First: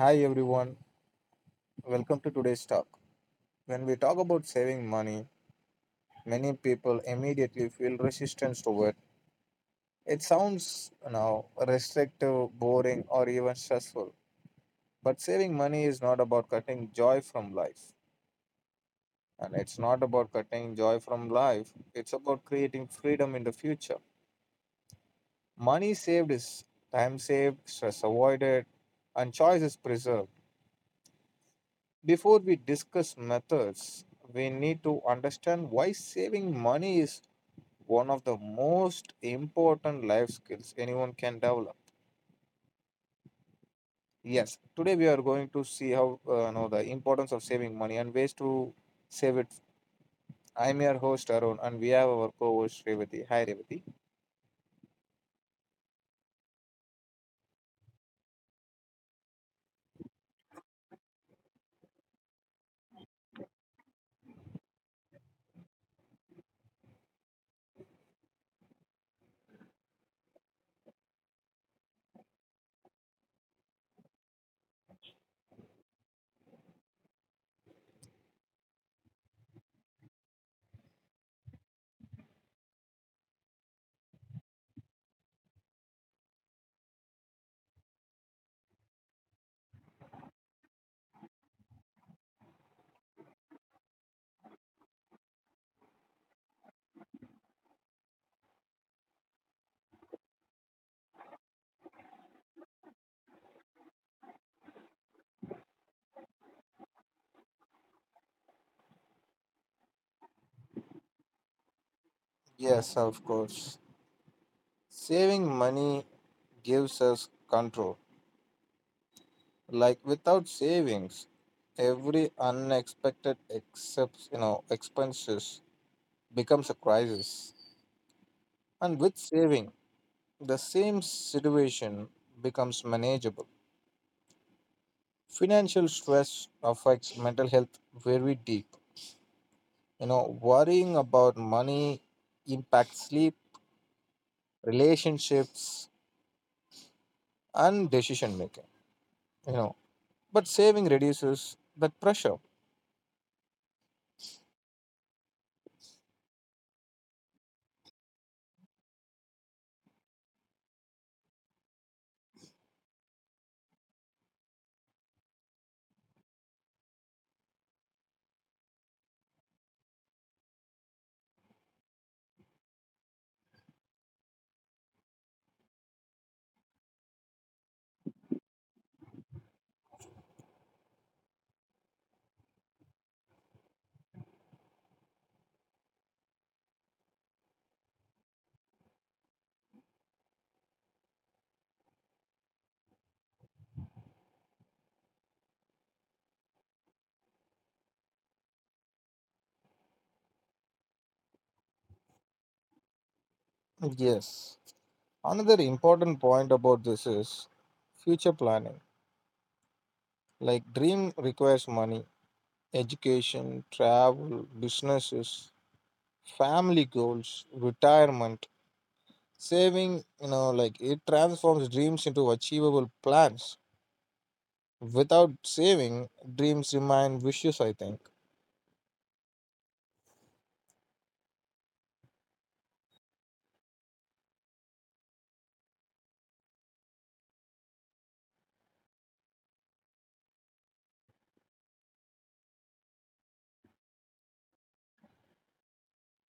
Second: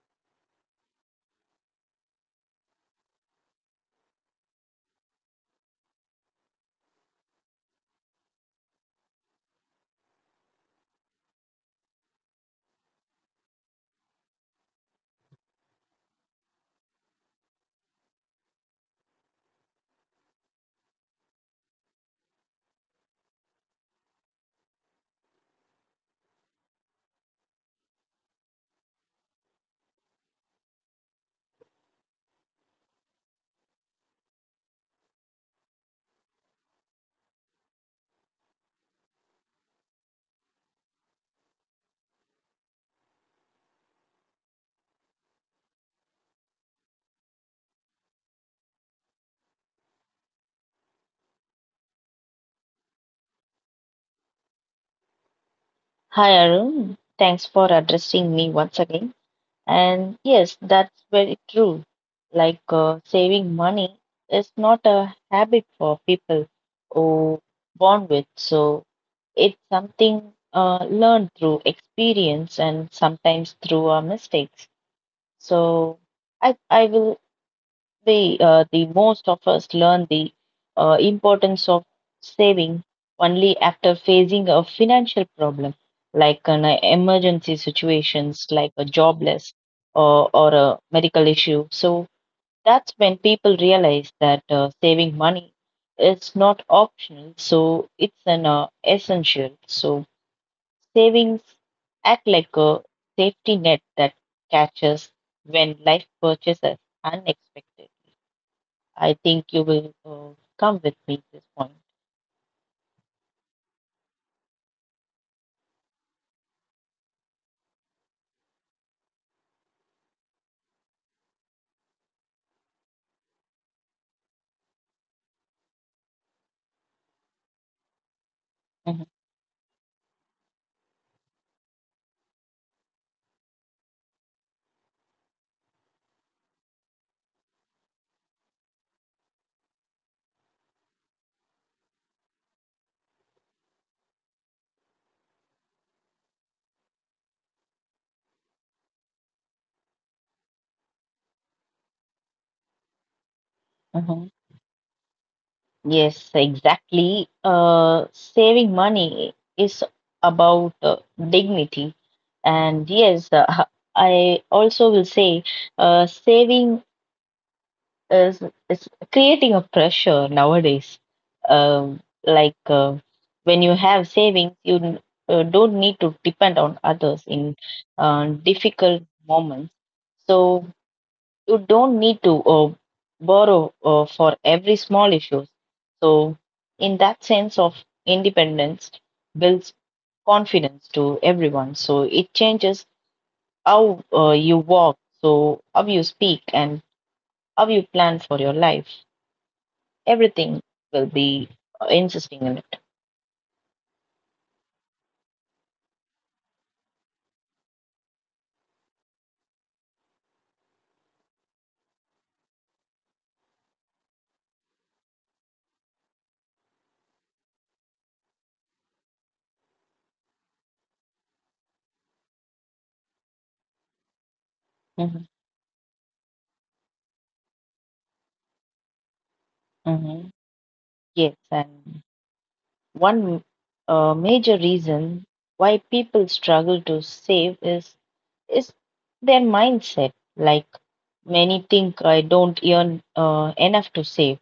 Hi everyone, welcome to today's talk. When we talk about saving money, many people immediately feel resistance to it. It sounds restrictive, boring, or even stressful. But saving money is not about cutting joy from life. And it's not about cutting joy from life. It's about creating freedom in the future. Money saved is time saved, stress avoided, and choice is preserved. Before we discuss methods, we need to understand why saving money is one of the most important life skills anyone can develop. Yes, today we are going to see how know the importance of saving money and ways to save it. I'm your host Arun, and we have our co-host Revati. Hi, Revati. Hi Arun, thanks for addressing me once again. And yes, that's very true. Like saving money is not a habit for people who born with. So it's something learned through experience and sometimes through our mistakes. So I will the most of us learn the importance of saving only after facing a financial problem like an emergency situations like a jobless or a medical issue. So that's when people realize that saving money is not optional, so it's an essential. So savings act like a safety net that catches when life purchases unexpected. I think you will come with me at this point. Yes, of course. Saving money gives us control. Like without savings, every unexpected except expenses becomes a crisis. And with Mhm, saving, the same situation becomes manageable. Financial stress affects mental health very deep. You know, worrying about money impacts sleep, relationships, and decision making. You know, but saving reduces that pressure. mhm. Yes, exactly. Saving money is about dignity. And yes, I also will say saving is is creating a pressure nowadays. Like when you have savings, you don't need to depend on others in difficult moments. So you don't need to borrow for every small issues. So in that sense of independence builds confidence to everyone. So it changes how you walk, so how you speak, and how you plan for your life. Everything will be insisting on it. Yes. Another important point about this is future planning. Like, dream requires money, education, travel, businesses, family goals, retirement, saving, like it transforms dreams into achievable plans. Without saving, dreams Mm-hmm. remain vicious, I think. Mm-hmm. Yes, and one major reason why people struggle to save is their mindset. Like many think, I don't earn enough to save.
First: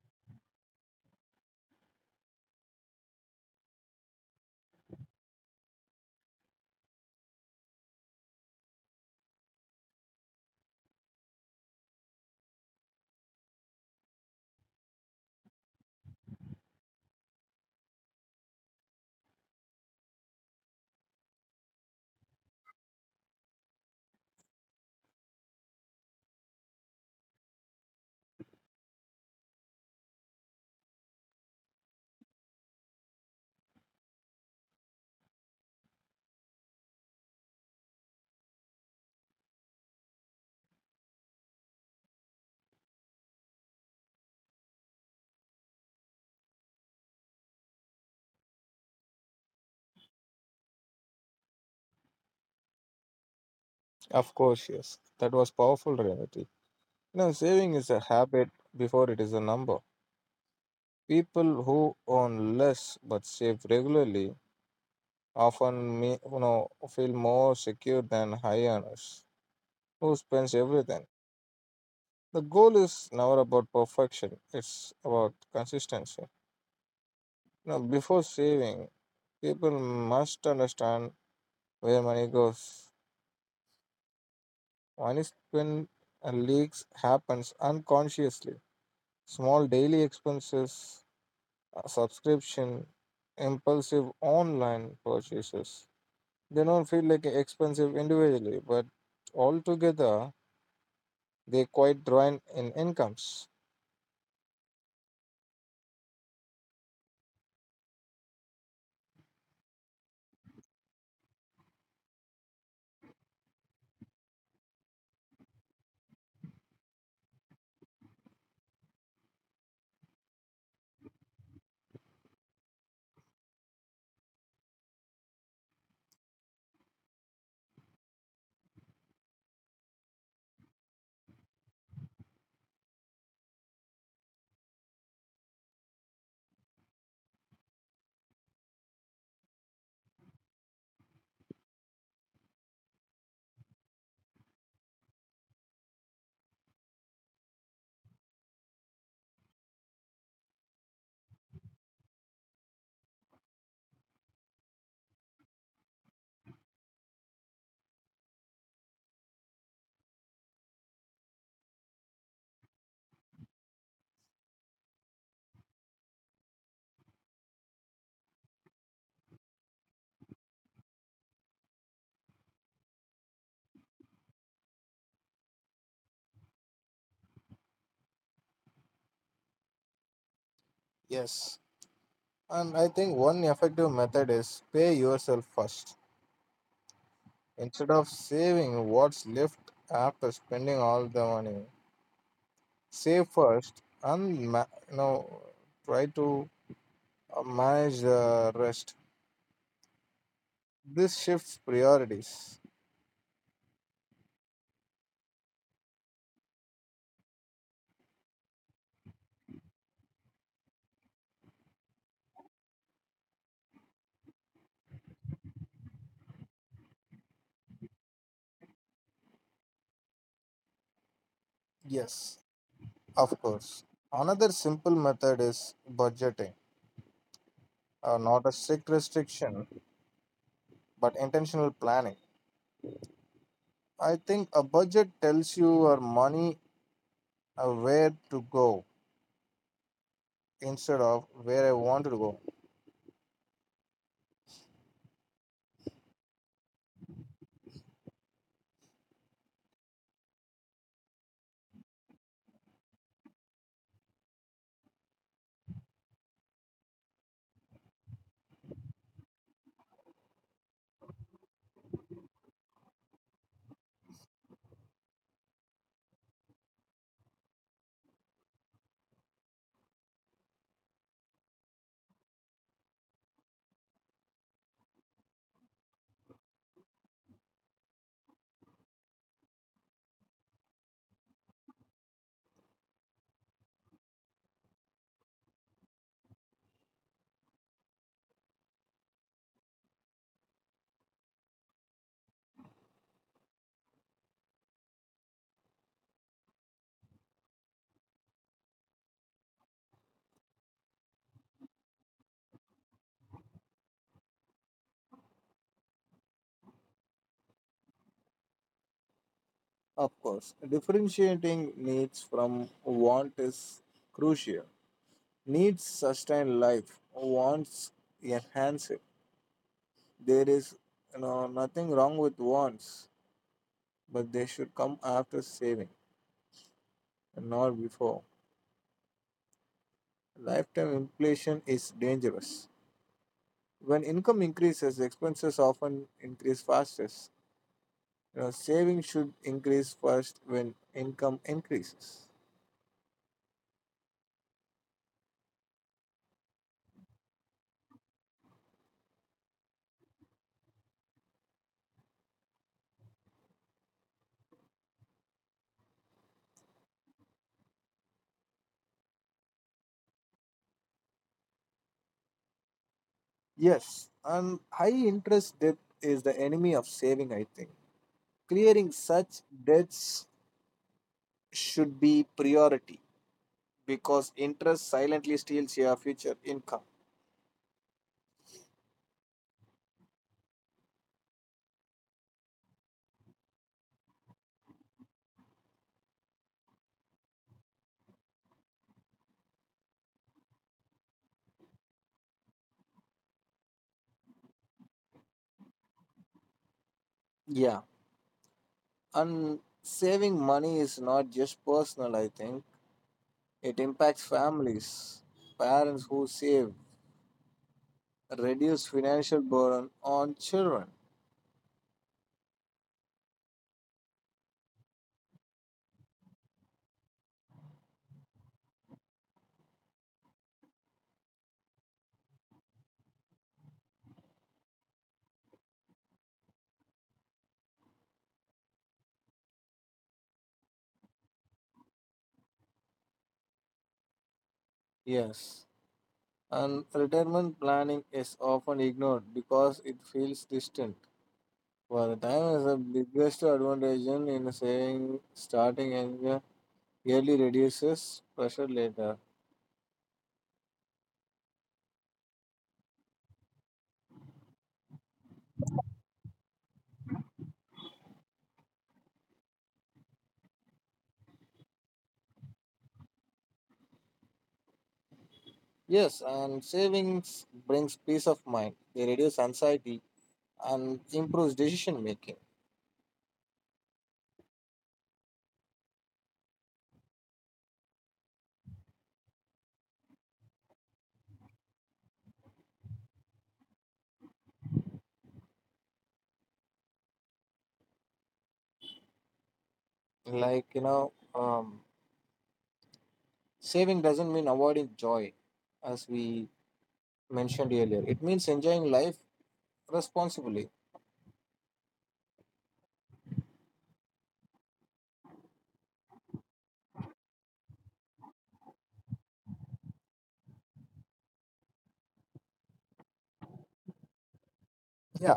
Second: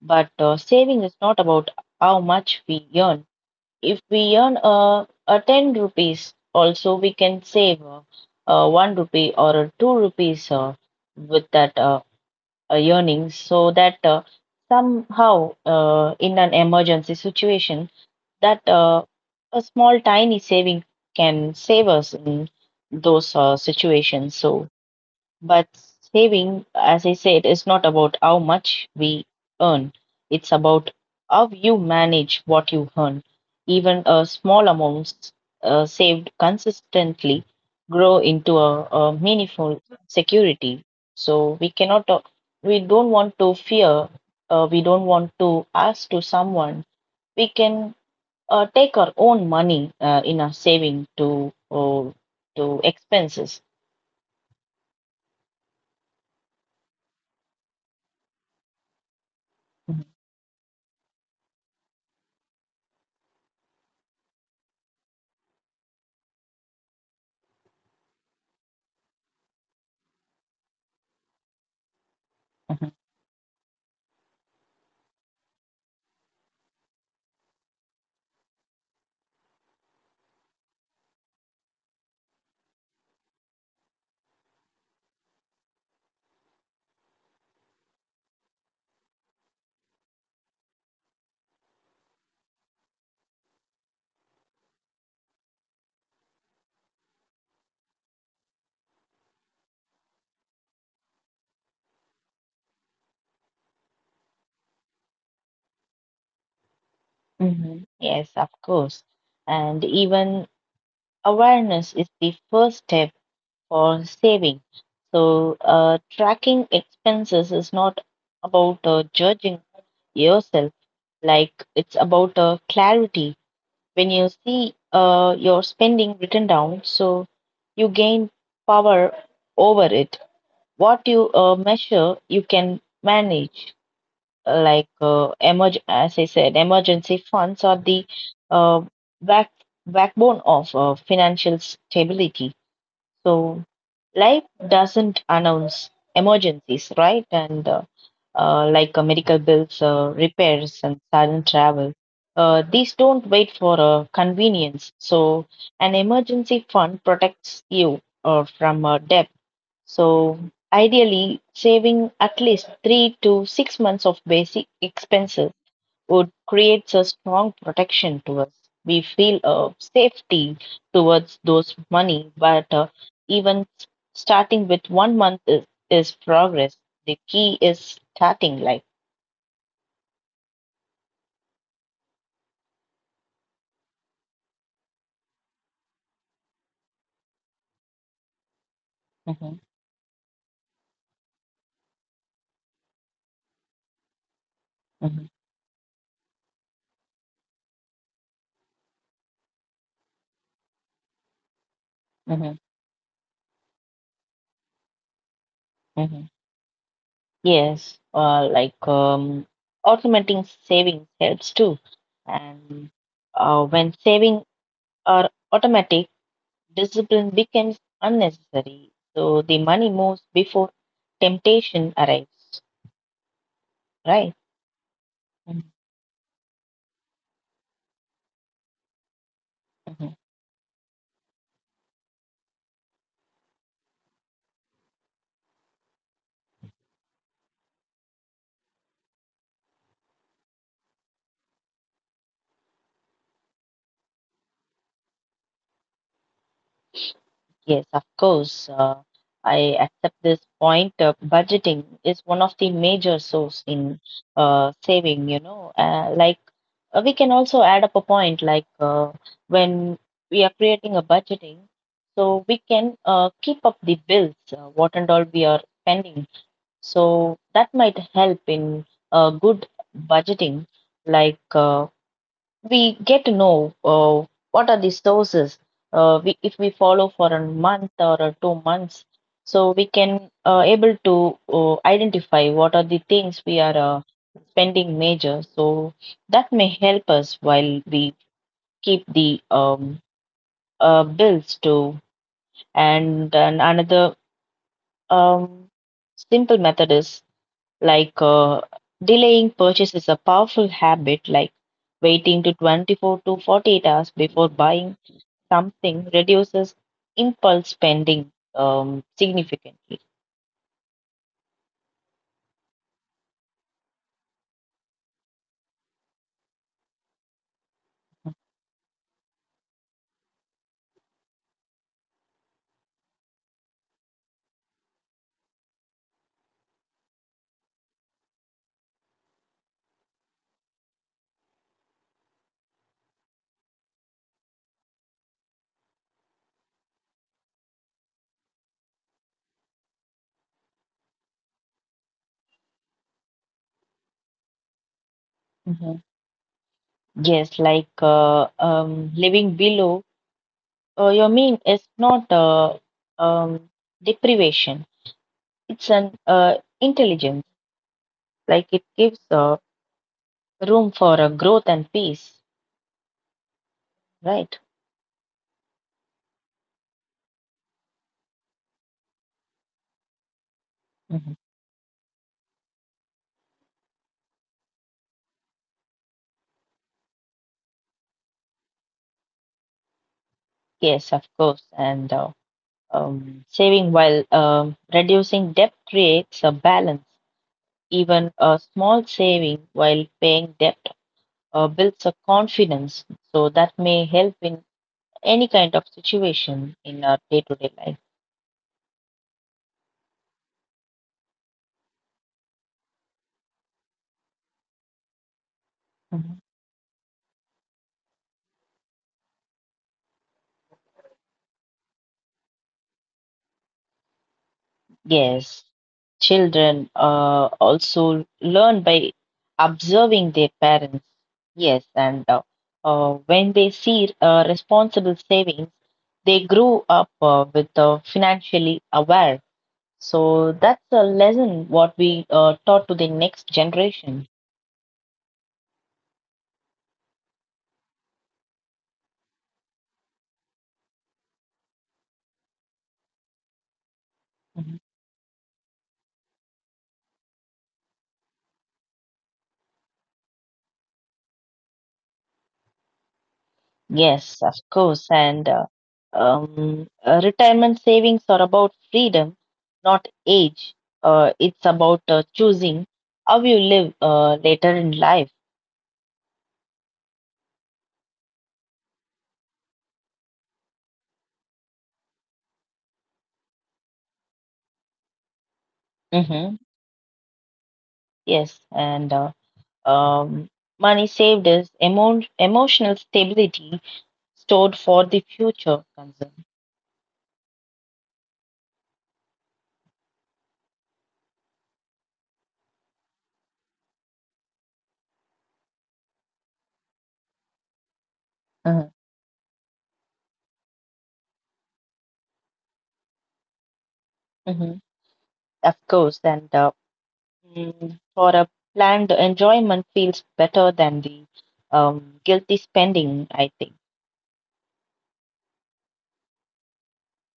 But saving is not about how much we earn. If we earn a ten rupees, also we can save one rupee or a two rupees with that yearning so that somehow in an emergency situation that a small tiny saving can save us in those situations. So but saving, as I said, is not about how much we earn. It's about how you manage what you earn. Even a small amounts saved consistently grow into a meaningful security. So we cannot, we don't want to fear, we don't want to ask to someone. We can take our own money in our saving to expenses. Of course, yes. That was powerful reality. You know, saving is a Mhm. habit before it is a number. People who own less but save regularly often me, feel more secure than high earners who spends everything. The goal is never about perfection, it's about consistency. You know, before saving, people must understand where money goes. Money spent and leaks happens unconsciously. Small daily expenses, subscription, impulsive online purchases. They don't feel like expensive individually, but altogether they quite drain in incomes. Mhm. Yes, of course. And even awareness is the first step for saving. So, tracking expenses is not about judging yourself, like it's about clarity. When you see your spending written down, so you gain power over it. What you measure, you can manage like emergency funds are the uh, back backbone of financial stability. So life doesn't announce emergencies, right? And like medical bills, repairs, and sudden travel. These don't wait for convenience. So, an emergency fund protects you from debt. So, ideally, saving at least 3 to 6 months of basic expenses would create a strong protection to us. We feel a safety towards those money, but even s- starting with 1 month is progress. The key is starting life. Yes, and I think one effective method is pay yourself first. Mhm, Instead of saving what's left after spending all the money, save mhm, first and you know try to manage the rest. mhm, This shifts priorities. mhm. Yes, like automating savings helps too. And when saving are automatic, discipline becomes unnecessary. So the money moves before temptation arrives, right? Yes. Of Mhm. course. Another simple method is budgeting. Mhm. Not a strict restriction, but intentional planning. I think a budget tells you your money where to go instead of where I want to go. Yes, of course. I accept this point. Budgeting is one of the major source in saving, you know, like we can also add up a point like when we are creating a budgeting, so we can keep up the bills, what and all we are spending. So that might help in good budgeting. Like we get to know what are the sources. We, if we follow for a month or a 2 months, so we can able to identify what are the things we are spending major. So that may help us while we keep the bills too. And another um, simple method is. Like delaying purchase is a powerful habit, like waiting to 24 to 48 hours before buying something reduces impulse spending significantly. Of course, differentiating needs from want is crucial. Needs sustain life, wants enhance it. There is, nothing wrong with wants, but they should come after saving and not before. Lifetime inflation is dangerous. When income increases, expenses often increase fastest. You know, saving should increase first when income increases. Mhm. Yes, like living below your mean is not um, deprivation. It's an intelligence. Like it gives room for growth and peace, right? Yes, and high interest debt is the enemy of saving, I think. Clearing Mhm. such debts should be priority because interest silently steals your future income. Yes, of course. And um, saving while reducing debt creates a balance. Even a small saving while paying debt builds a confidence. So that may help in any kind of situation in our day to day life. Yeah, and saving money is not just personal, I think. It impacts Mhm. families, parents who save, reduce financial burden on children. Yes, children also learn by observing their parents. Yes, and when they see responsible savings, they grow up with financially aware. So that's a lesson what we taught to the next generation. Yes, and retirement planning is often ignored because it feels distant. Well, time is the Mhm. biggest advantage in saving starting and yearly reduces pressure later. Yes, of course. And retirement savings are about freedom, not age. It's about choosing how you live later in life. Yes, and savings brings peace of mind. They reduce anxiety and improves decision making. Hmm. Yes, and um, money saved is emotional stability stored for the future concern. Like saving doesn't mean avoiding joy, as we Mhm. mentioned earlier. It means enjoying life responsibly. Mhm. Of course, and mm, for a planned enjoyment feels better than the guilty spending, I think. Yeah,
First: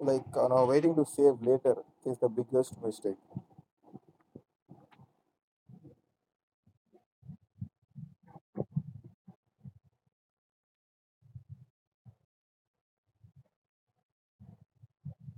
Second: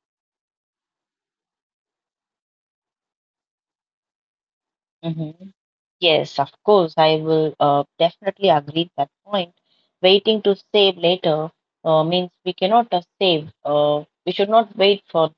like waiting to save later is the biggest mistake. Hmm. Yes, of course, I will definitely agree that point. Waiting to save later means we cannot save. We should not wait for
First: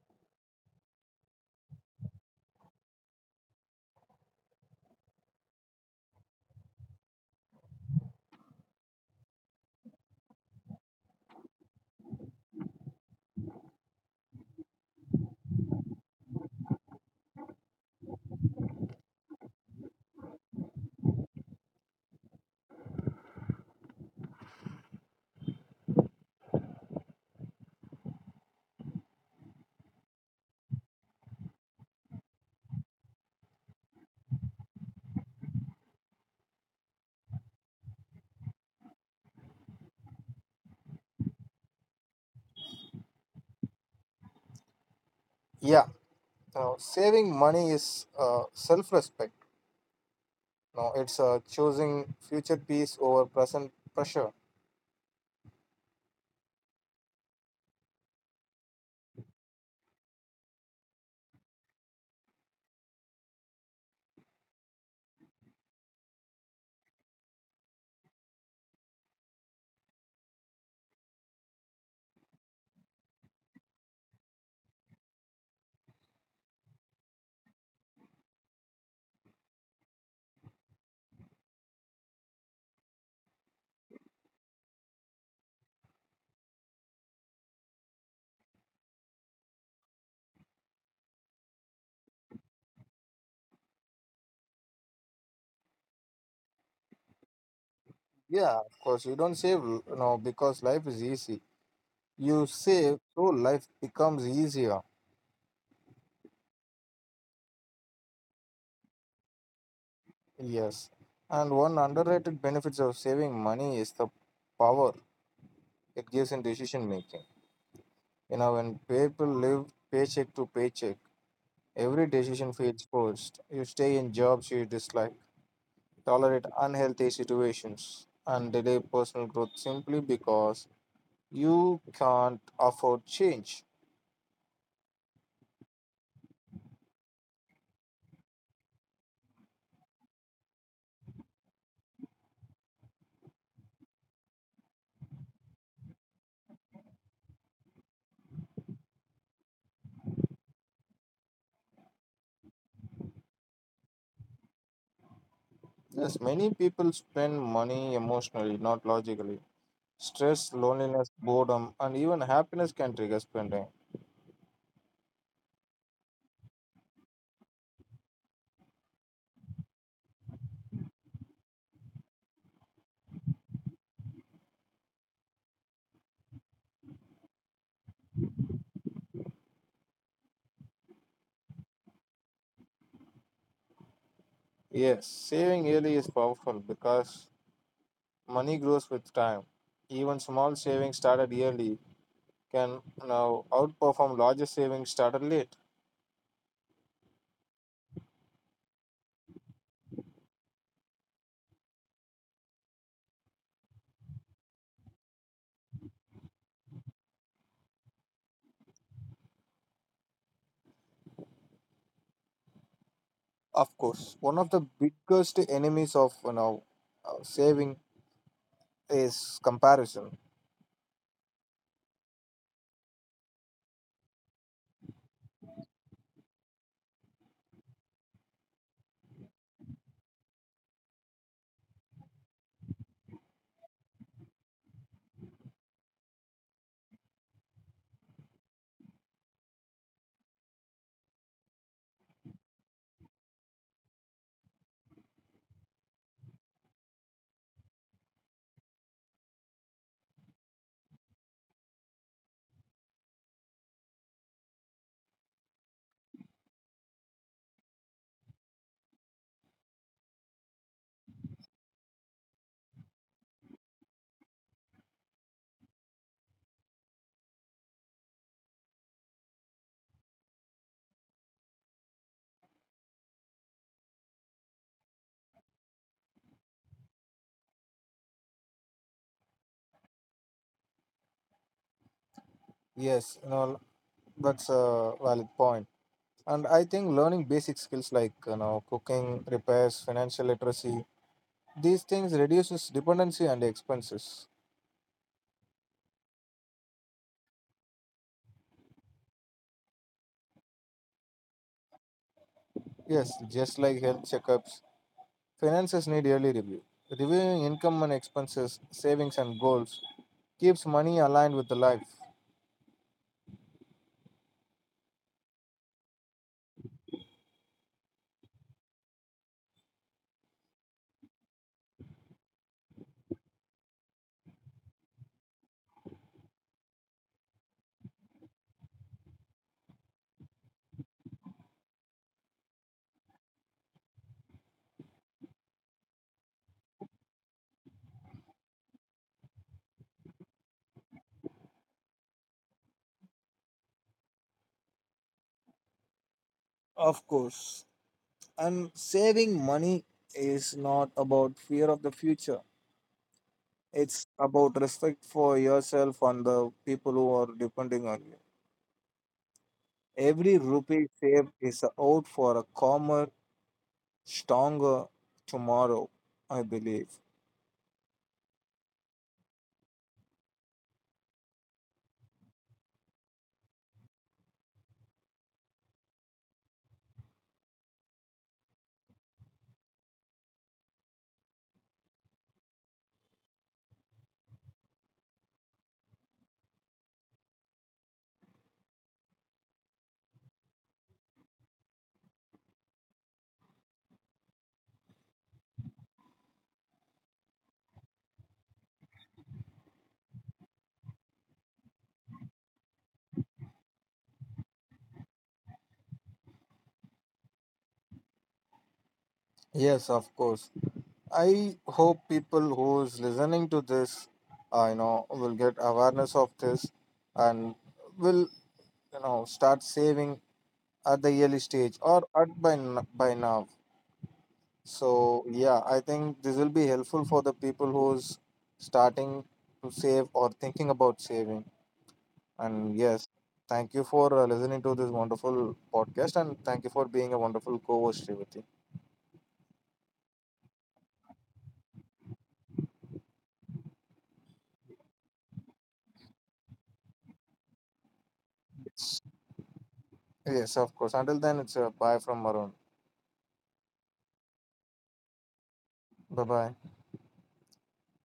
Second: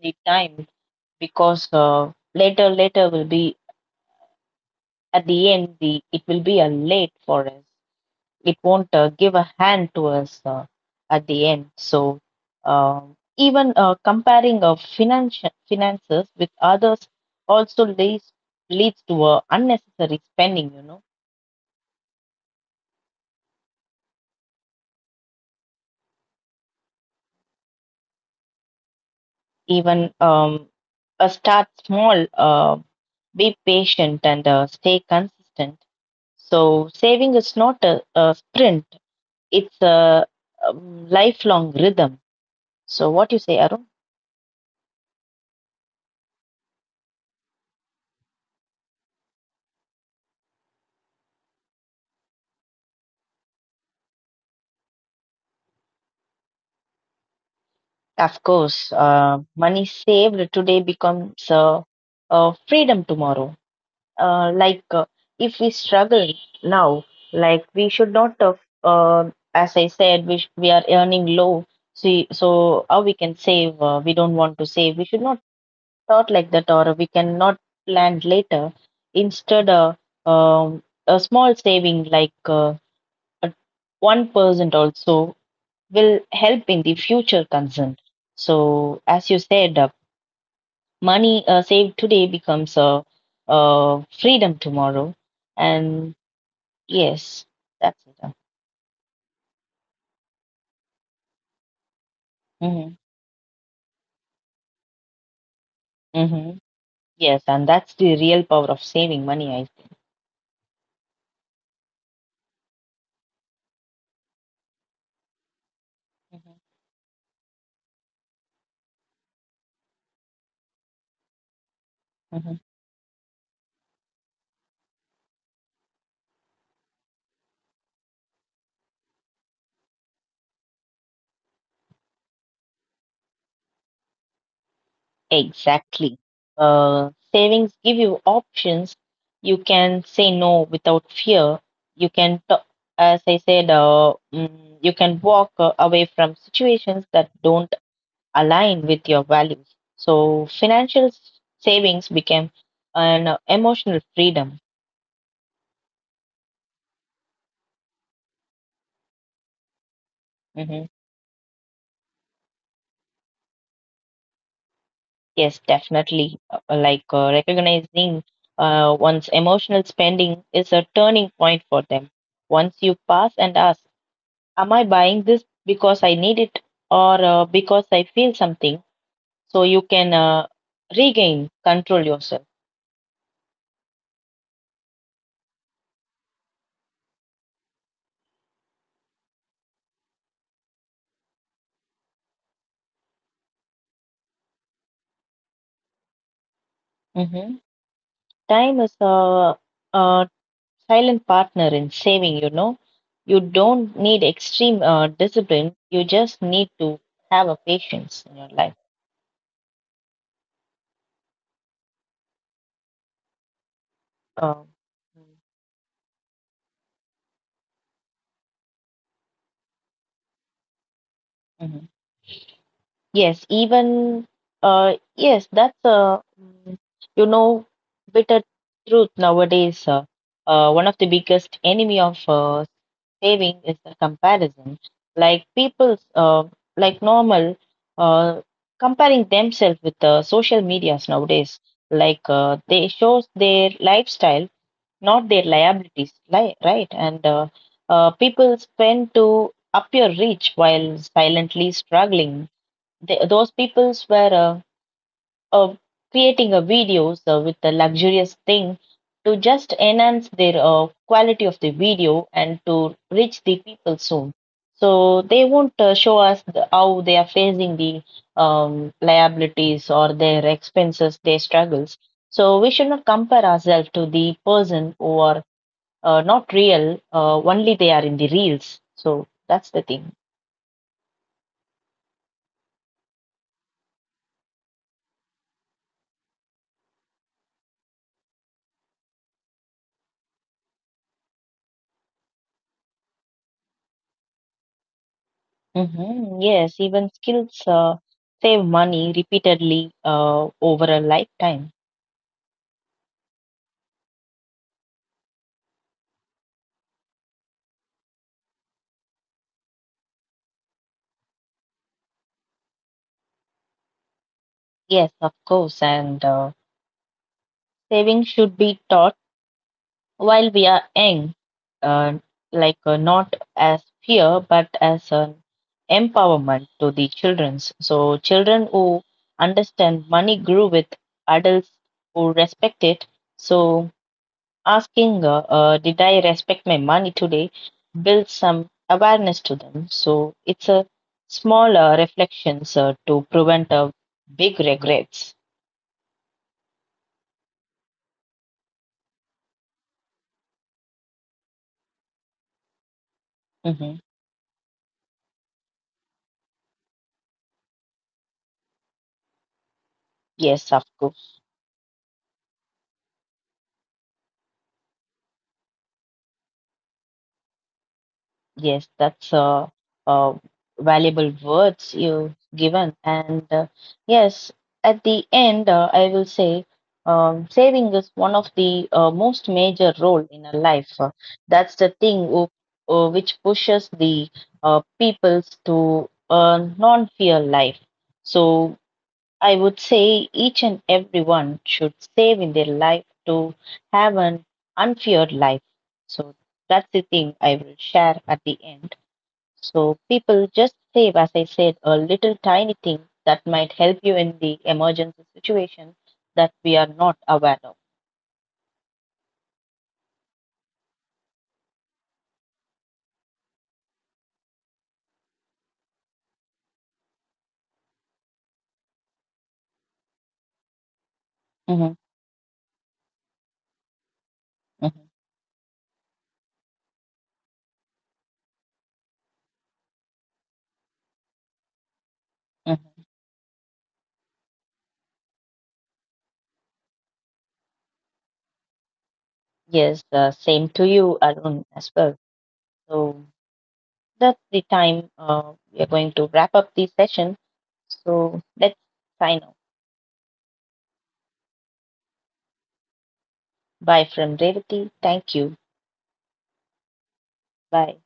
the time because later, later will be at the end. The it will be a late for us. It won't give a hand to us at the end. So uh, even comparing of financial finances with others also leads to a unnecessary spending. You know, even a start small, be patient, and stay consistent. So saving is not a sprint; it's a lifelong rhythm. So what you say, Arun? Yeah, now saving money is self respect. Now it's choosing future peace over present pressure. Of course, money saved today becomes freedom tomorrow. Like if we struggle now, like we should not, as I said, we, sh- we are earning low. See, so how we can save? We don't want to save. We should not thought like that, or we cannot plan later. Instead, a small saving like 1% also will help in the future concern. So, as you said, money saved today becomes a freedom tomorrow. And yes, that's it. Uh, Yeah, of course, you don't save, because life is easy. You mm-hmm. save so life becomes easier. Mm-hmm. Yes, and that's the real power of saving money, I Yes, and one underrated benefits of saving money is the power it gives in think. decision making. You know, when people live paycheck to paycheck, every Mhm, decision mhm. feels forced. You stay in jobs you dislike, tolerate unhealthy situations, and delay personal growth simply because you can't afford change. Exactly. Savings give you options. You can say no without fear. You can, t- as I said, mm, you can walk away from situations that don't align with your values. So savings became an emotional freedom. Yes, many people spend money emotionally, not logically. Stress, Hmm. loneliness, boredom, and even happiness can trigger spending. Yes, definitely. Like recognizing one's emotional spending is a turning point for them. Once you pass and ask, am I buying this because I need it or because I feel something? So you can regain control yourself. Yes, saving early is powerful because money grows with time. Even small savings started yearly can now outperform larger savings started late. Hmm. Time is uh, silent partner in saving, you know. You don't need extreme discipline, you just need to have a patience in your life. Of course, one of the Um, biggest enemies of saving is comparison. mhm. Yes, even yes, that's a mm, you know, bitter truth nowadays. One of the biggest enemy of saving is the comparison. Like people's like normal uh, comparing themselves with the social medias nowadays. Like they shows their lifestyle, not their liabilities, li right? And people spend to appear rich while silently struggling. They, those peoples were uh, uh, creating videos with the luxurious thing to just enhance their quality of the video and to reach the people soon. So they won't show us the, how they are facing the liabilities or their expenses, their struggles. So we should not compare ourselves to the person who are not real. Only they are in the reels. So that's the thing. Yes, you know that's a valid point. And I think learning basic skills like cooking, repairs, financial literacy, these things reduces dependency and expenses. Hmm. Yes, even skills save money repeatedly over a lifetime. Yes, just like health checkups, finances need yearly review. Reviewing income and expenses, savings and goals keeps money aligned with the life. Yes, of course. And saving should be taught while we are young, uh, like not as fear, but as an empowerment to the childrens. So, children who understand money grew with adults who respect it. So, asking, did I respect my money today, builds some awareness to them. So it's a small reflections to prevent big regrets. Of course. And saving money is not about fear of the future. Hmm. It's about respect for yourself and the people who are depending on you. Every Yes, of rupee course. saved is a out for a calmer, stronger tomorrow, I believe. Yes, that's uh, valuable words you've given. And yes, at the end, I will say saving is one of the most major role in a life. That's the thing who, which pushes the peoples to a non-fear life. So I would say each and everyone should save in their life to have an unfeared life. So that's the thing I will share at the end. So people just save, as I said, a little tiny thing that might help you in the emergency situation that we are not aware of. Yes, of course. I hope people who's listening to this, will get awareness of this and will, start saving at the early stage Hmm, or at by by now. hmm, So yeah, I think this will be helpful for the people who's starting to save or thinking about saving. And hmm. yes, thank you for listening to this wonderful podcast, and thank you for being a wonderful co-host, Srivati. Yes, same to you, Arun, as well. So that's the time we are going to wrap up the session. So let's sign off. Yes, of course. Until then, it's a bye from Arun. Bye from Revati. Thank you. Bye bye. Bye.